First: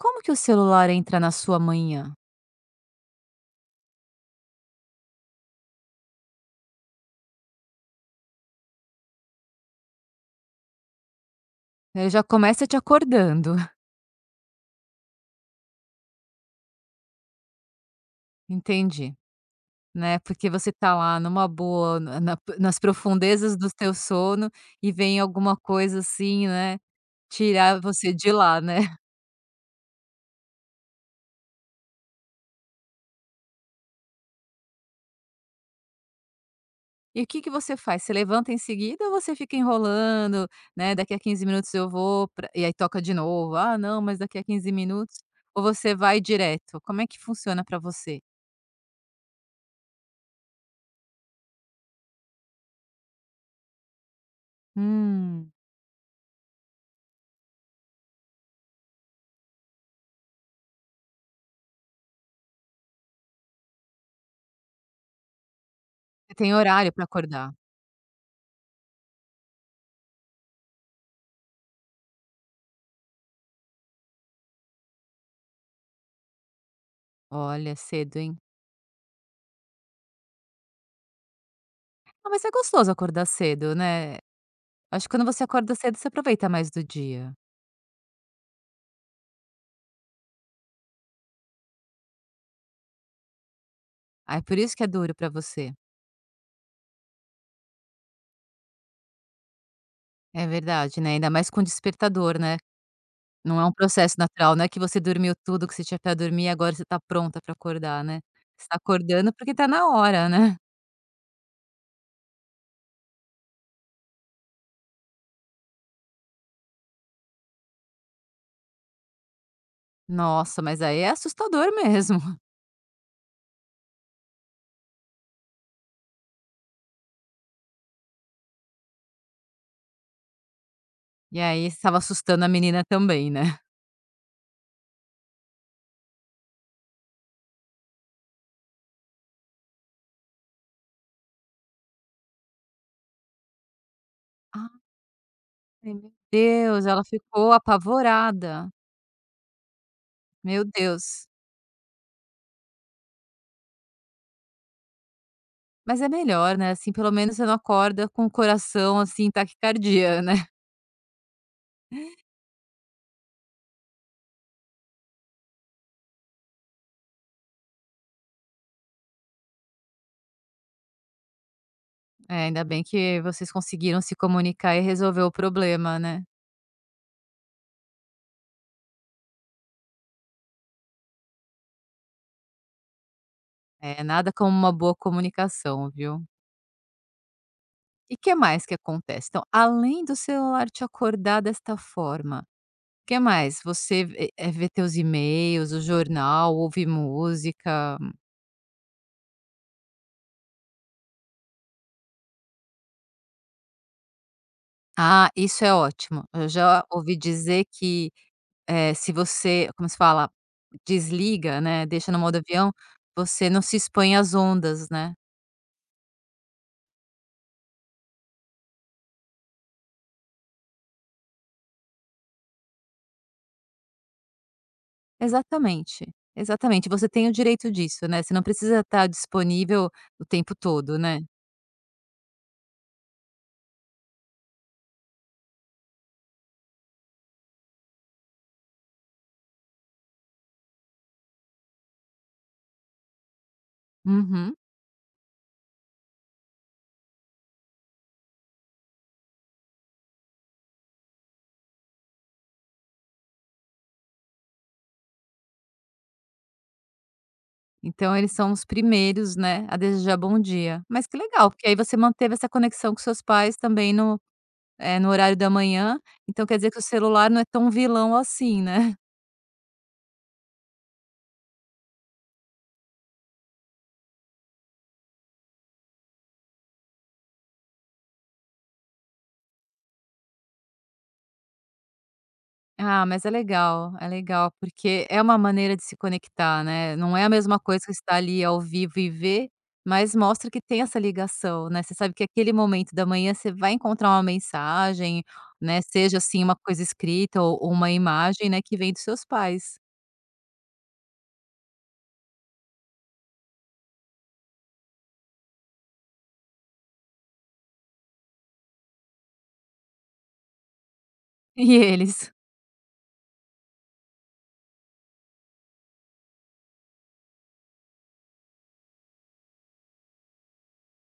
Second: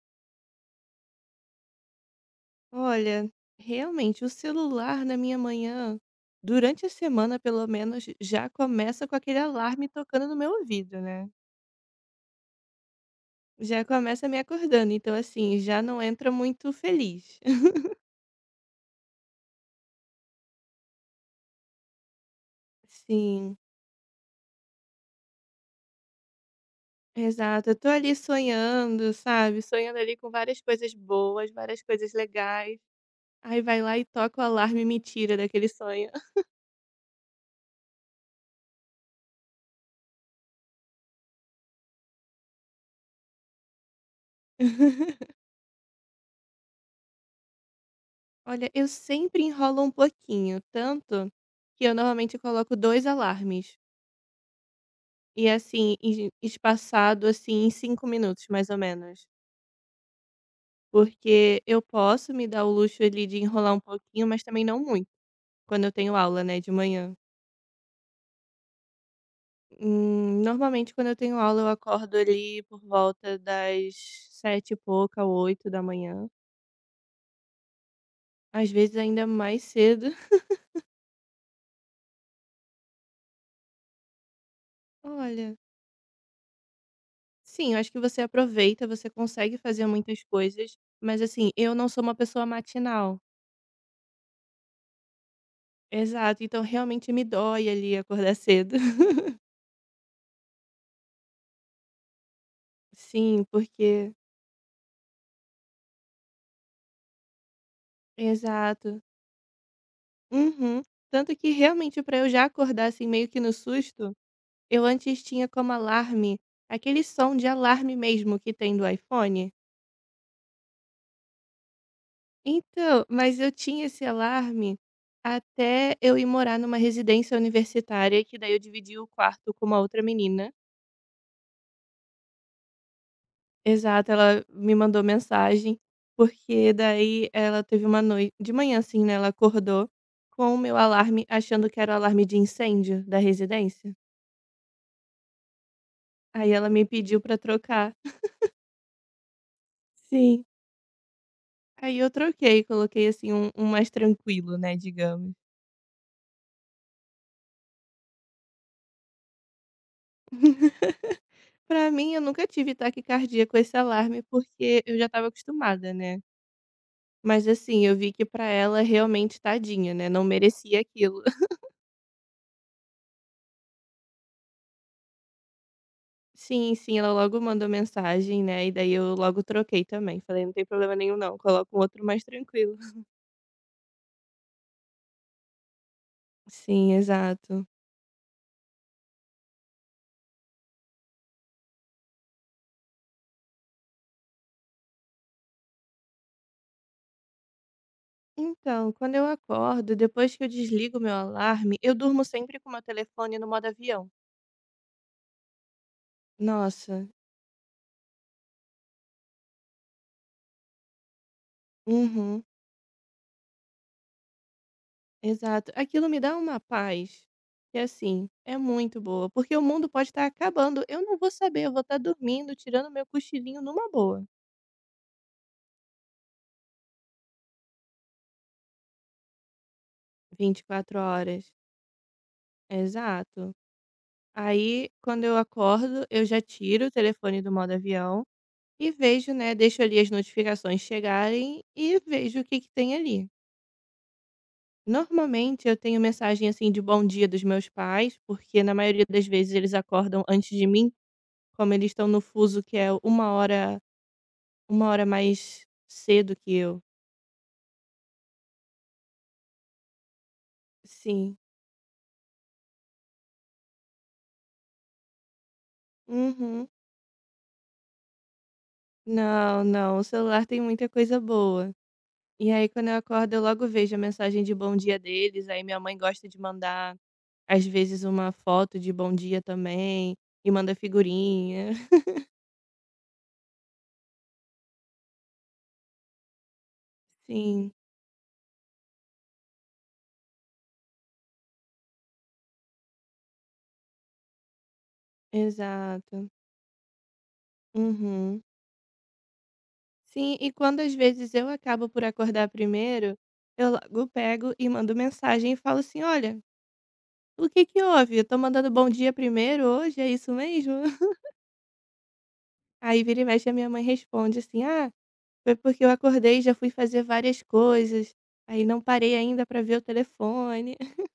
Como que o celular entra na sua manhã? Olha, realmente o celular na minha manhã, durante a semana pelo menos, já começa com aquele alarme tocando no meu ouvido, né. Ele já começa te acordando. Já começa me acordando, então assim, já não entra muito feliz. Entendi, né, porque você tá lá numa boa, na na nas Sim, profundezas do teu sono e vem alguma coisa assim, né, exato. Eu tirar tô você ali de lá, né. sonhando, sabe, sonhando ali com várias coisas boas, várias coisas legais, aí vai lá e toca o alarme e me tira daquele sonho. E o que que você faz? Você levanta em seguida ou você fica enrolando, né, daqui a 15 minutos eu vou pra e aí toca de novo, "Ah não, mas daqui a 15 minutos", ou você vai direto? Como é que funciona pra você? Olha, eu sempre enrolo um pouquinho, tanto que eu normalmente coloco 2 alarmes. E Hum, assim, em espaçado, assim, em 5 minutos, mais ou menos. Porque eu posso me dar o luxo ali de enrolar um pouquinho, mas também não muito, quando eu tenho você aula, tem né, de horário pra manhã. acordar. Normalmente quando eu tenho aula eu acordo ali por volta das 7 e pouca, 8 da manhã. Olha, cedo, hein. Às vezes ainda mais cedo. Ah, mas é gostoso acordar cedo, né. Acho que quando você Olha, acorda cedo, você aproveita mais do dia. sim, eu acho que você aproveita, você consegue fazer muitas coisas, mas assim, eu não sou uma pessoa matinal. Aí por isso que é duro pra você. Exato, então realmente me dói ali acordar cedo. É verdade, né, ainda mais com despertador, né. Sim, Não é um porque processo natural, não é que você dormiu tudo que você tinha pra dormir e agora você tá pronta pra acordar, né. Você tá exato. acordando porque tá na hora, né. Uhum. Tanto que realmente para eu já acordar, assim, meio que no susto, eu antes tinha como alarme aquele som de alarme mesmo que tem do iPhone. Nossa, mas aí é assustador mesmo. Então, mas eu tinha esse alarme até eu ir morar numa residência universitária, que daí eu dividi o quarto com uma outra menina. E aí estava assustando a menina também, né. Exato, ela me mandou mensagem, porque daí ela teve uma noite de manhã, assim, né, ela acordou com o meu alarme, achando que era o alarme de incêndio da residência. Ai, meu Aí ela me Deus, ela pediu pra ficou trocar. apavorada. Sim. Meu Deus. Aí eu troquei, coloquei, assim, um mais tranquilo, né, digamos. Mas é melhor, né, assim, pelo menos você não acorda com o coração, assim, em taquicardia, né. Pra mim, eu nunca tive taquicardia com esse alarme, porque eu já estava acostumada, né. Mas, assim, eu vi que pra ela, realmente, tadinha, né, não merecia aquilo. É, ainda bem que vocês conseguiram se comunicar e resolver o problema, né. Sim, sim, ela logo mandou mensagem, né, e daí eu logo troquei também, falei: "Não tem problema nenhum não, coloca um outro mais tranquilo". É, nada como uma boa comunicação, viu. Sim, exato. E que mais que acontece? Então, além do celular te acordar desta forma, o que mais? Você vê teus e-mails, o jornal, ouvir música? Então, quando eu acordo, depois que eu desligo meu alarme, eu durmo sempre com o meu telefone no modo avião. Ah, isso é ótimo. Eu já Nossa, ouvi dizer que eh, se você, como se fala, desliga, né, deixa no modo uhum, avião, você não se expõe às ondas, né. exato. Aquilo me dá uma paz, que assim, é muito boa, porque o mundo pode estar acabando, eu não vou saber, eu vou estar dormindo, tirando meu cochilinho numa boa. Exatamente, exatamente, você tem o direito disso, né, você não precisa estar disponível o tempo vinte e todo, quatro né. horas. Exato. Aí, quando eu acordo, eu já tiro o telefone do modo avião e vejo, né? Deixo ali as notificações chegarem e vejo o que, que tem ali. Uhum. Normalmente eu tenho mensagem assim de bom dia dos meus pais, porque na maioria das vezes eles acordam antes de mim, como eles estão no fuso que é uma hora mais cedo que eu. Então eles são os primeiros, né, a desejar bom dia. Mas que Sim. legal, porque aí você manteve essa conexão com seus pais também no horário da manhã, então quer Uhum. dizer que o celular não é tão vilão assim, né. Não, não, o celular tem muita coisa boa. E aí, quando eu acordo, eu logo vejo a mensagem de bom dia deles. Aí minha mãe gosta de mandar, às vezes uma foto de bom dia também, e manda figurinha. Ah, mas é legal, porque é uma maneira de se conectar, né, não é a mesma Sim, coisa que estar ali ao vivo e ver, mas mostra que tem essa ligação, né, você sabe que aquele momento da manhã você vai encontrar uma mensagem, né, seja, exato. assim, uma coisa escrita ou uma Uhum. imagem, né, que vem dos seus pais. Sim, e quando às vezes eu acabo por acordar primeiro, eu logo pego e mando mensagem e falo assim: "Olha, o que que houve? Eu tô mandando bom dia primeiro hoje, é isso mesmo?" E eles. Aí vira e mexe a minha mãe responde assim: "Ah, foi porque eu acordei e já fui fazer várias coisas, aí não parei ainda pra ver o telefone".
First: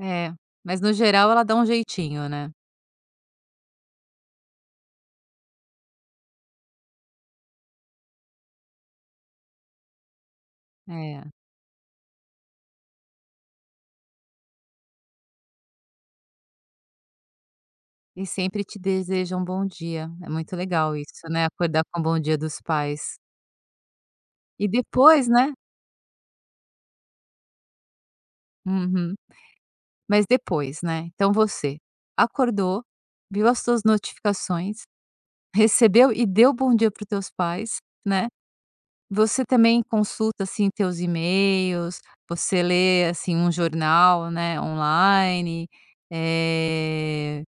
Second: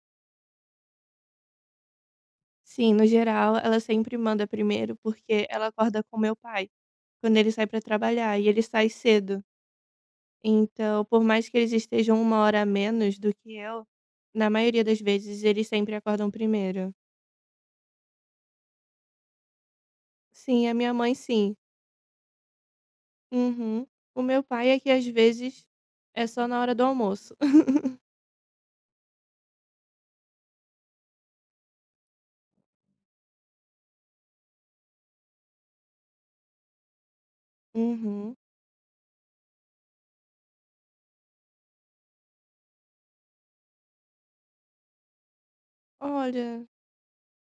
É, mas no geral ela dá um jeitinho, né. Sim, no geral ela sempre manda primeiro, porque ela acorda com meu pai, quando ele sai para trabalhar, e ele sai cedo. Então, por É. mais que eles estejam 1 hora a menos do que eu, na maioria das vezes eles sempre acordam primeiro. E sempre te deseja um bom dia, é muito Sim, a minha legal mãe isso, né, sim. acordar com o bom dia dos pais. Uhum. O meu E pai é que às depois, né. vezes é só na hora do almoço. Uhum. Mas depois, né, então você acordou, viu as suas notificações, recebeu e deu bom dia para os teus pais, né. Uhum. Você também consulta, assim, teus e-mails, você lê, assim, um jornal, né, online, Olha, eh,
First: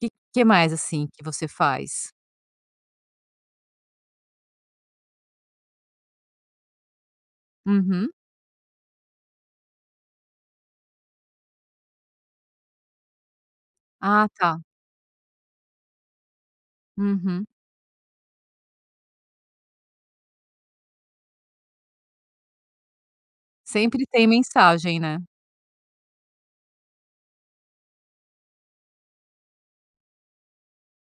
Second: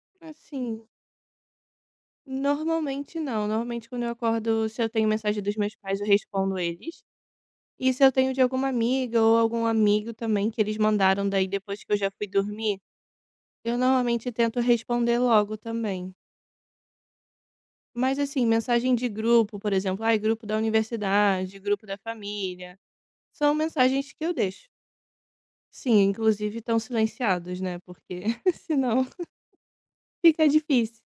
que mais, assim, assim, que você faz? normalmente não, normalmente quando eu acordo, se eu tenho mensagem dos meus pais, eu respondo eles. E se Uhum. eu tenho de alguma amiga ou algum amigo também que eles mandaram daí depois que eu já fui dormir, eu Ah, normalmente tento tá. responder logo também. Uhum. Mas assim, mensagem de grupo, por exemplo, ai, grupo da universidade, grupo da família, são Sempre mensagens que tem eu deixo. mensagem, né? Sim, inclusive estão silenciados, né? Porque senão fica difícil.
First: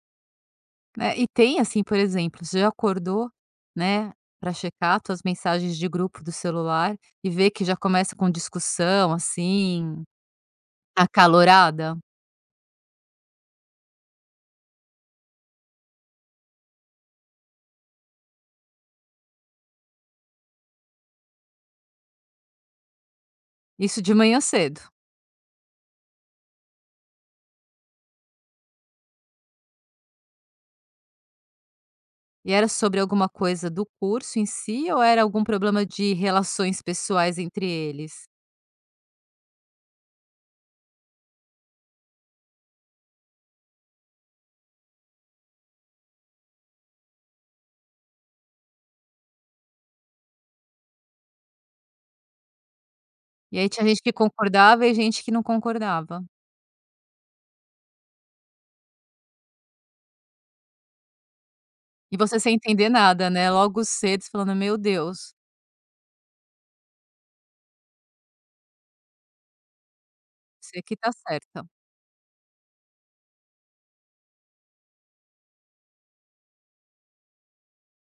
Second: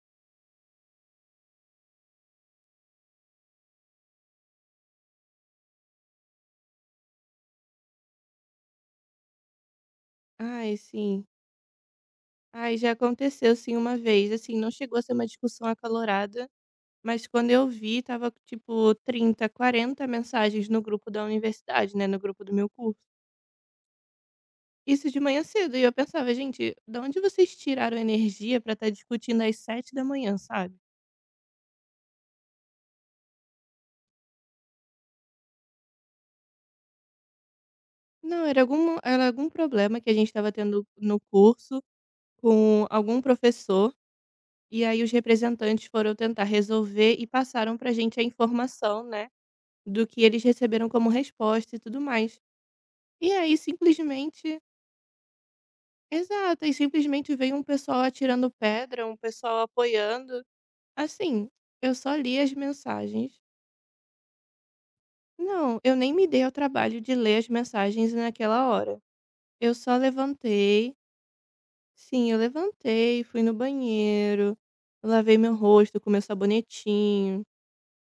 Né, e tem assim, por exemplo, você já acordou, né, para checar tuas mensagens de grupo do celular e ver que já começa com discussão, assim, Ai, sim. acalorada? Ai, já aconteceu sim uma vez, assim, não chegou a ser uma discussão acalorada, mas quando eu vi, tava tipo 30, 40 mensagens no grupo da universidade, né, no grupo do meu curso. Isso de manhã cedo. Isso de manhã cedo, e eu pensava: "Gente, da onde vocês tiraram energia pra estar discutindo às 7 da manhã, sabe?". E era sobre alguma coisa do curso em si ou era algum problema de relações pessoais entre eles? Não, era algum problema que a gente estava tendo no curso com algum professor, e aí os representantes foram tentar resolver e passaram pra gente a informação, né, do que eles receberam como resposta e tudo mais. E aí E aí tinha gente que simplesmente concordava e gente que não concordava. exato, e simplesmente veio um pessoal atirando pedra, um pessoal apoiando. Assim, eu só E li você as sem entender nada, mensagens. né, logo cedo você falando: "Meu Deus, Não, eu nem me dei ao trabalho de ler as mensagens naquela hora. Eu só você levantei. que tá certa, Sim, eu levantei, fui no banheiro, lavei meu rosto com meu sabonetinho,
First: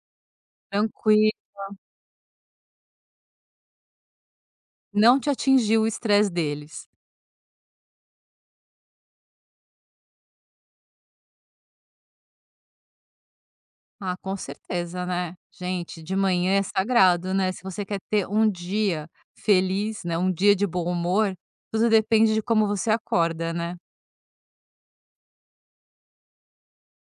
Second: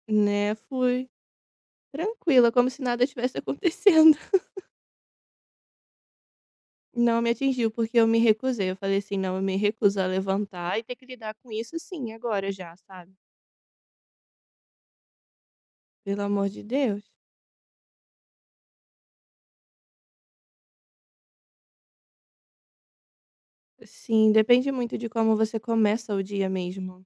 né? Fui tranquilo, tranquila, como se nada tivesse acontecendo. não te atingiu o estresse deles". Não me atingiu, porque eu me recusei. Eu falei assim: não, eu me recuso a levantar e ter que lidar com isso sim, agora já, sabe? Ah, com certeza, né. Gente, de Pelo amor manhã de é Deus. sagrado, né. Se você quer ter um dia feliz, né, um dia de bom humor, tudo depende de como você acorda, né. Sim, depende muito de como você começa o dia mesmo.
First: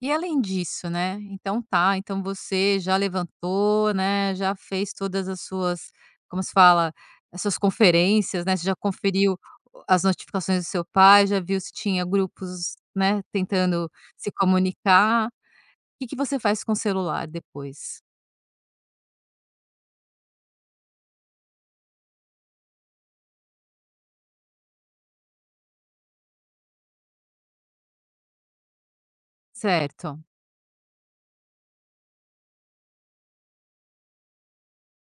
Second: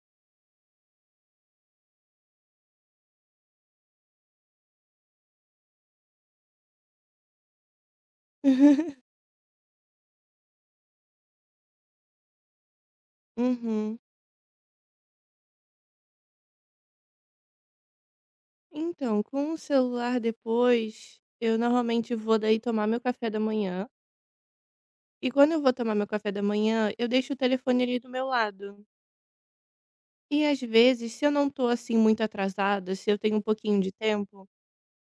E além disso, né, então tá, então você já levantou, né, já fez todas as suas, como se fala? As suas conferências, né, você já conferiu as notificações do seu pai, já viu se tinha grupos, né, tentando Uhum. se comunicar. O que que você faz com o celular depois, Então, com o celular depois, eu normalmente vou daí tomar meu café da manhã. E quando eu vou tomar meu café da manhã, eu deixo o telefone ali do meu lado. certo? E às vezes, se eu não tô assim muito atrasada, se eu tenho um pouquinho de tempo,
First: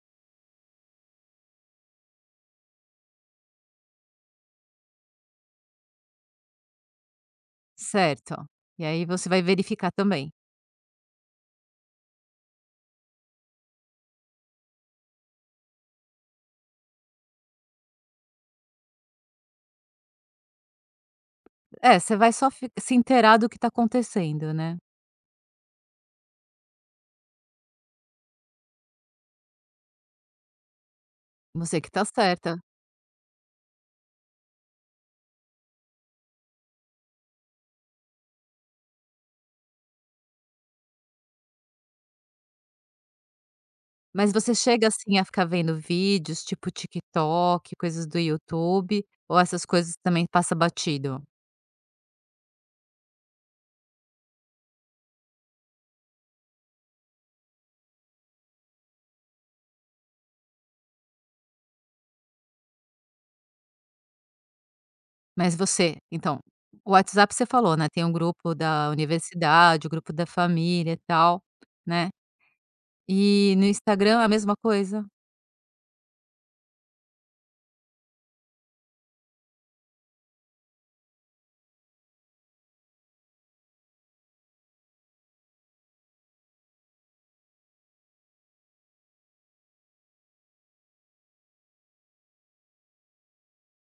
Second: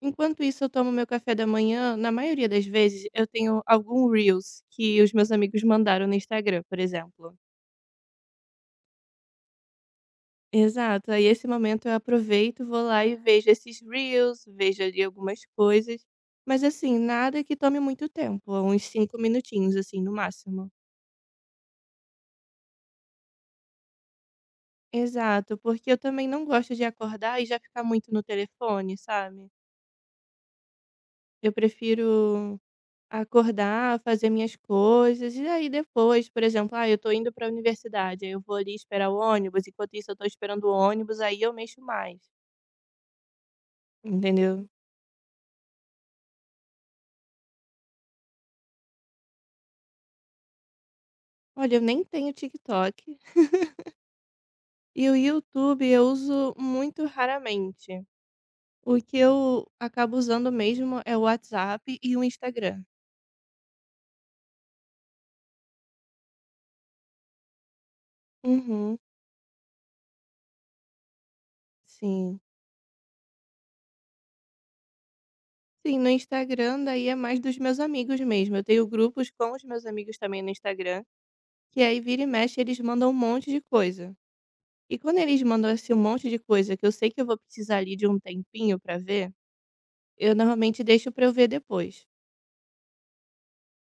enquanto isso eu tomo meu café da manhã, na maioria das vezes eu tenho algum Reels que os meus amigos mandaram no Instagram, por exemplo. Certo. E aí você vai verificar também. Exato, aí esse momento eu aproveito, vou lá e vejo esses reels, vejo ali algumas coisas, mas assim, nada que tome muito tempo, uns 5 minutinhos assim no máximo. É, você vai só fi se inteirar do que tá acontecendo, né. Exato, porque eu também não gosto de acordar e já ficar muito no telefone, sabe? Eu Você que tá prefiro certa. acordar, fazer minhas coisas e aí depois, por exemplo, ah, eu tô indo para a universidade, aí eu vou ali esperar o ônibus, enquanto isso eu tô esperando o ônibus, aí eu mexo mais, Mas você entendeu? chega, assim, a ficar vendo vídeos, tipo TikTok, coisas do YouTube, ou essas coisas também passa batido? Olha, eu nem tenho TikTok. E o YouTube eu uso muito raramente. O que eu acabo usando mesmo é o WhatsApp e o Instagram. Mas você então, o WhatsApp você falou, né, tem um grupo da Uhum, universidade, o grupo da família e tal, né. sim. E no Instagram é a mesma coisa? Sim, no Instagram daí é mais dos meus amigos mesmo. Eu tenho grupos com os meus amigos também no Instagram, que aí vira e mexe eles mandam um monte de coisa. E quando eles mandam assim um monte de coisa que eu sei que eu vou precisar ali de um tempinho pra ver, eu normalmente deixo pra eu ver depois.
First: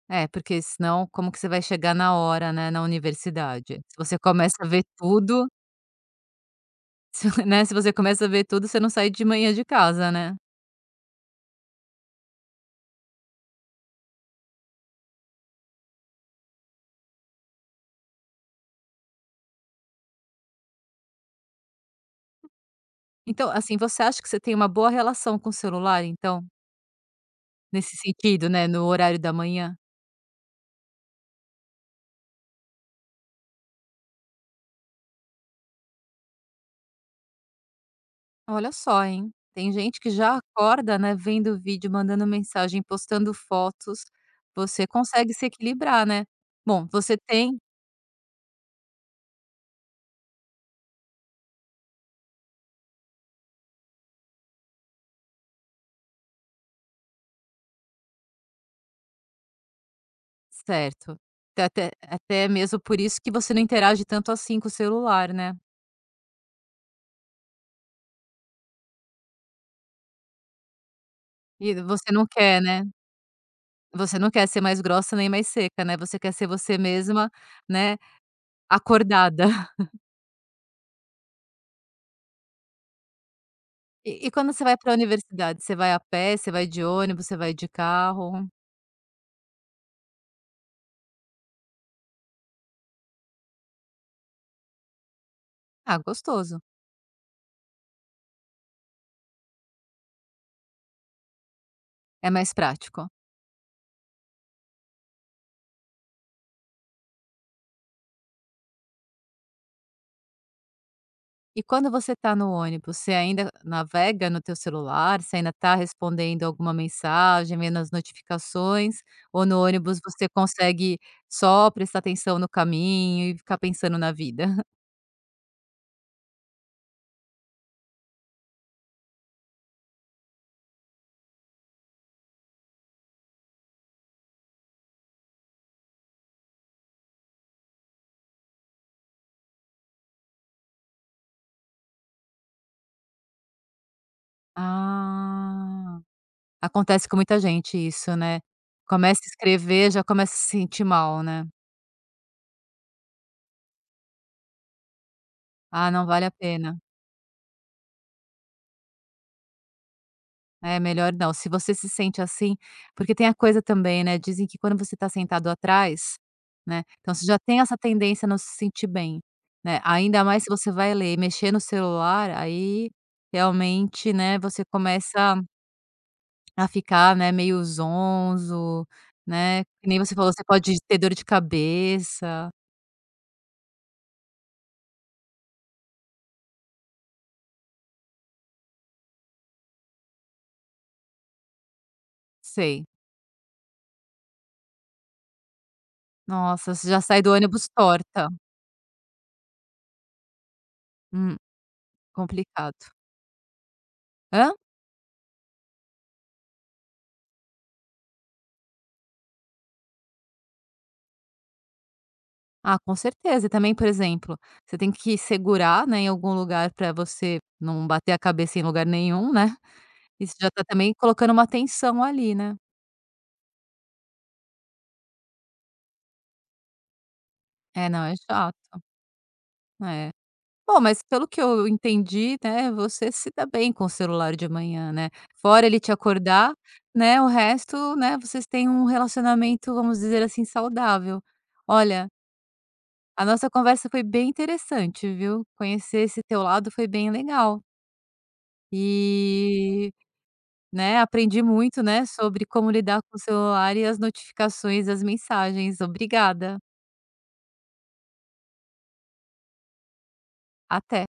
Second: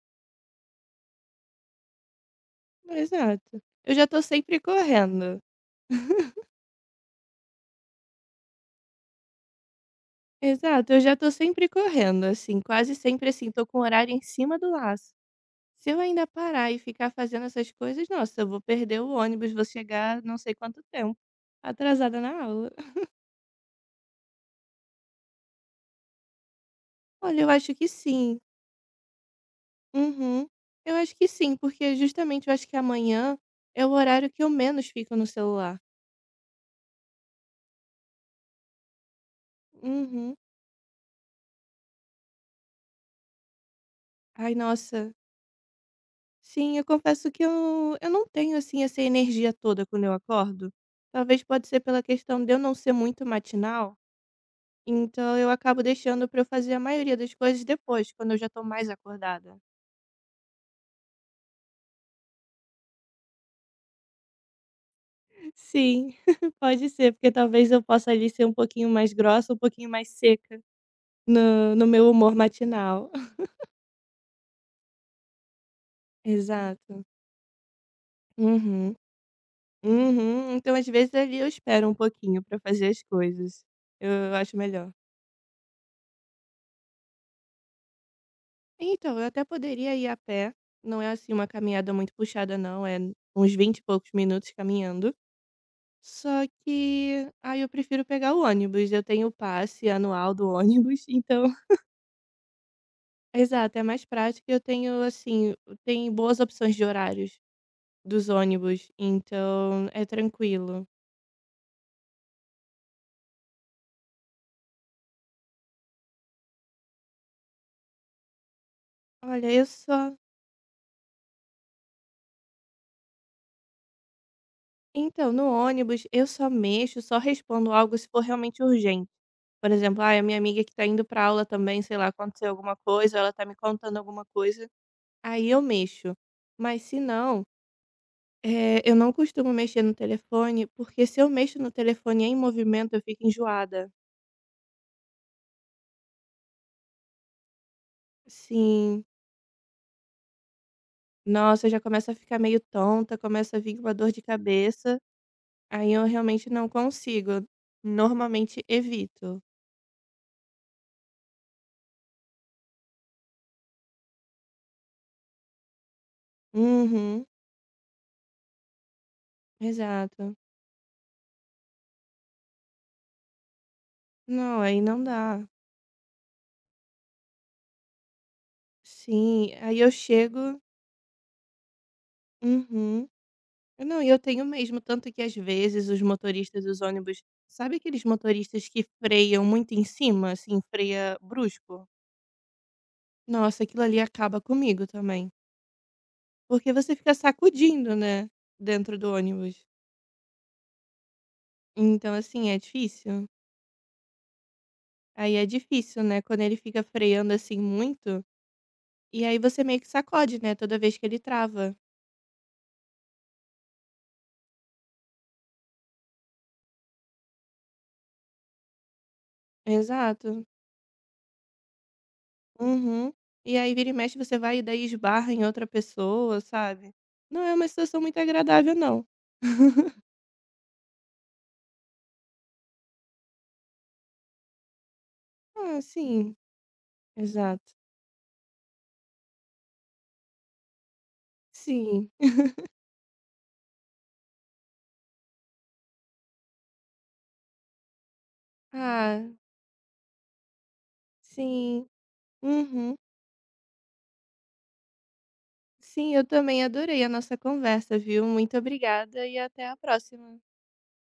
É, porque senão como que você vai chegar na hora, né, na Exato. universidade? Eu Se já você tô começa sempre a ver correndo. tudo. Se, né, se você começa a ver tudo, você não sai de manhã de casa, né. Exato, eu já tô sempre correndo, assim, quase sempre assim, tô com o horário em cima do laço. Se eu ainda parar e ficar fazendo essas coisas, nossa, eu vou perder o ônibus, vou chegar não sei quanto tempo atrasada na aula. Então, assim, você acha que você tem uma boa relação com o celular então? Olha, eu acho que Nesse sim. sentido, né, no horário da manhã? Uhum. Eu acho que sim, porque justamente eu acho que amanhã é o horário que eu menos fico no celular. Olha só, hein. Tem gente que Uhum. já acorda, né, vendo vídeo, mandando mensagem, postando fotos. Ai, Você nossa. consegue se equilibrar, né. Sim, eu Bom, você confesso que tem eu não tenho, assim, essa energia toda quando eu acordo. Talvez pode ser pela questão de eu não ser muito matinal. Então eu acabo deixando pra eu fazer a maioria das coisas depois, quando eu já tô mais acordada. certo. Até mesmo por isso que você não interage tanto assim com o celular, né. Sim, pode ser, porque talvez eu possa ali ser um pouquinho mais grossa, um pouquinho mais seca E no meu você não humor quer, né, matinal. você não quer ser mais grossa nem mais seca, né, você quer ser você Exato. mesma, né. Uhum. Acordada. Uhum, então às vezes ali eu espero um pouquinho pra fazer as coisas. E Eu quando acho você vai melhor. para a universidade, você vai a pé, você vai de ônibus, você vai de carro? Então, eu até poderia ir a pé, não é assim uma caminhada muito puxada não, é uns 20 e poucos minutos caminhando. Ah, Só gostoso, que, aí eu prefiro pegar o ônibus, eu tenho o passe anual do ônibus, então é mais prático. exato, é mais prático, eu tenho, assim, tem boas opções de horários dos ônibus, então é tranquilo. E quando você está no ônibus, você ainda navega no teu celular, você ainda está respondendo alguma mensagem, vendo as notificações, ou Olha, no eu ônibus só você consegue só prestar atenção no caminho e ficar pensando na vida? então, no ônibus eu só mexo, só respondo algo se for realmente urgente. Por exemplo, ai, a minha amiga que tá indo pra aula também, sei lá, aconteceu alguma coisa, ela tá me contando alguma coisa, aí eu mexo. Mas se não, eu não costumo mexer no telefone, porque se eu mexo no telefone em movimento, eu fico enjoada. Ah, acontece com muita gente isso, né. Sim. Começa a escrever, já começa a se sentir mal, né. Nossa, eu já começa a ficar meio tonta, começa a vir uma dor de cabeça. Ah, Aí eu não vale a realmente não pena. consigo. Eu Normalmente evito. É melhor não, se você se sente assim, porque tem a coisa também, né, dizem que quando você está sentado atrás, né, então Uhum, você já tem essa tendência a não se sentir bem, né, ainda exato. mais se você vai ler e mexer no celular, aí realmente, né, Não, você aí não começa dá. a ficar, né, meio zonzo, Sim, né, aí que eu nem você falou, você chego. pode ter dor de cabeça, Uhum. Não, e eu tenho mesmo, tanto que às vezes os motoristas dos ônibus, sabe aqueles motoristas que freiam muito em cima, assim, freia brusco? sei. Nossa, aquilo ali acaba comigo também. Porque Nossa, você você já fica sai do ônibus sacudindo, torta. né, dentro do ônibus. Hum, Então, assim, é complicado. difícil. Hã? Aí é difícil, né, quando ele fica freando assim muito. E aí você meio que sacode, né, toda vez que ele trava. Ah, com certeza. E também, por exemplo, você tem que segurar, né, em algum lugar para você não bater a cabeça em lugar nenhum, né. Isso Exato. já tá também colocando uma tensão ali, né. Uhum. E aí vira e mexe, você vai e daí esbarra em outra pessoa, sabe? Não é uma É, situação não, é muito agradável, chato. não. É. Bom, mas pelo que eu entendi, né, você se dá bem com o celular de manhã, né. Fora Ah, ele te sim. acordar, né, o Exato. resto, né, vocês têm um relacionamento, vamos dizer assim, saudável. Olha, Sim. a nossa conversa foi bem interessante, viu. Conhecer esse teu lado foi bem legal. Ah, E, né, aprendi muito, sim. né, sobre como Uhum. lidar com o celular e as notificações, as mensagens. Sim, eu Obrigada, também adorei a nossa conversa, viu? Muito obrigada e até a próxima. até.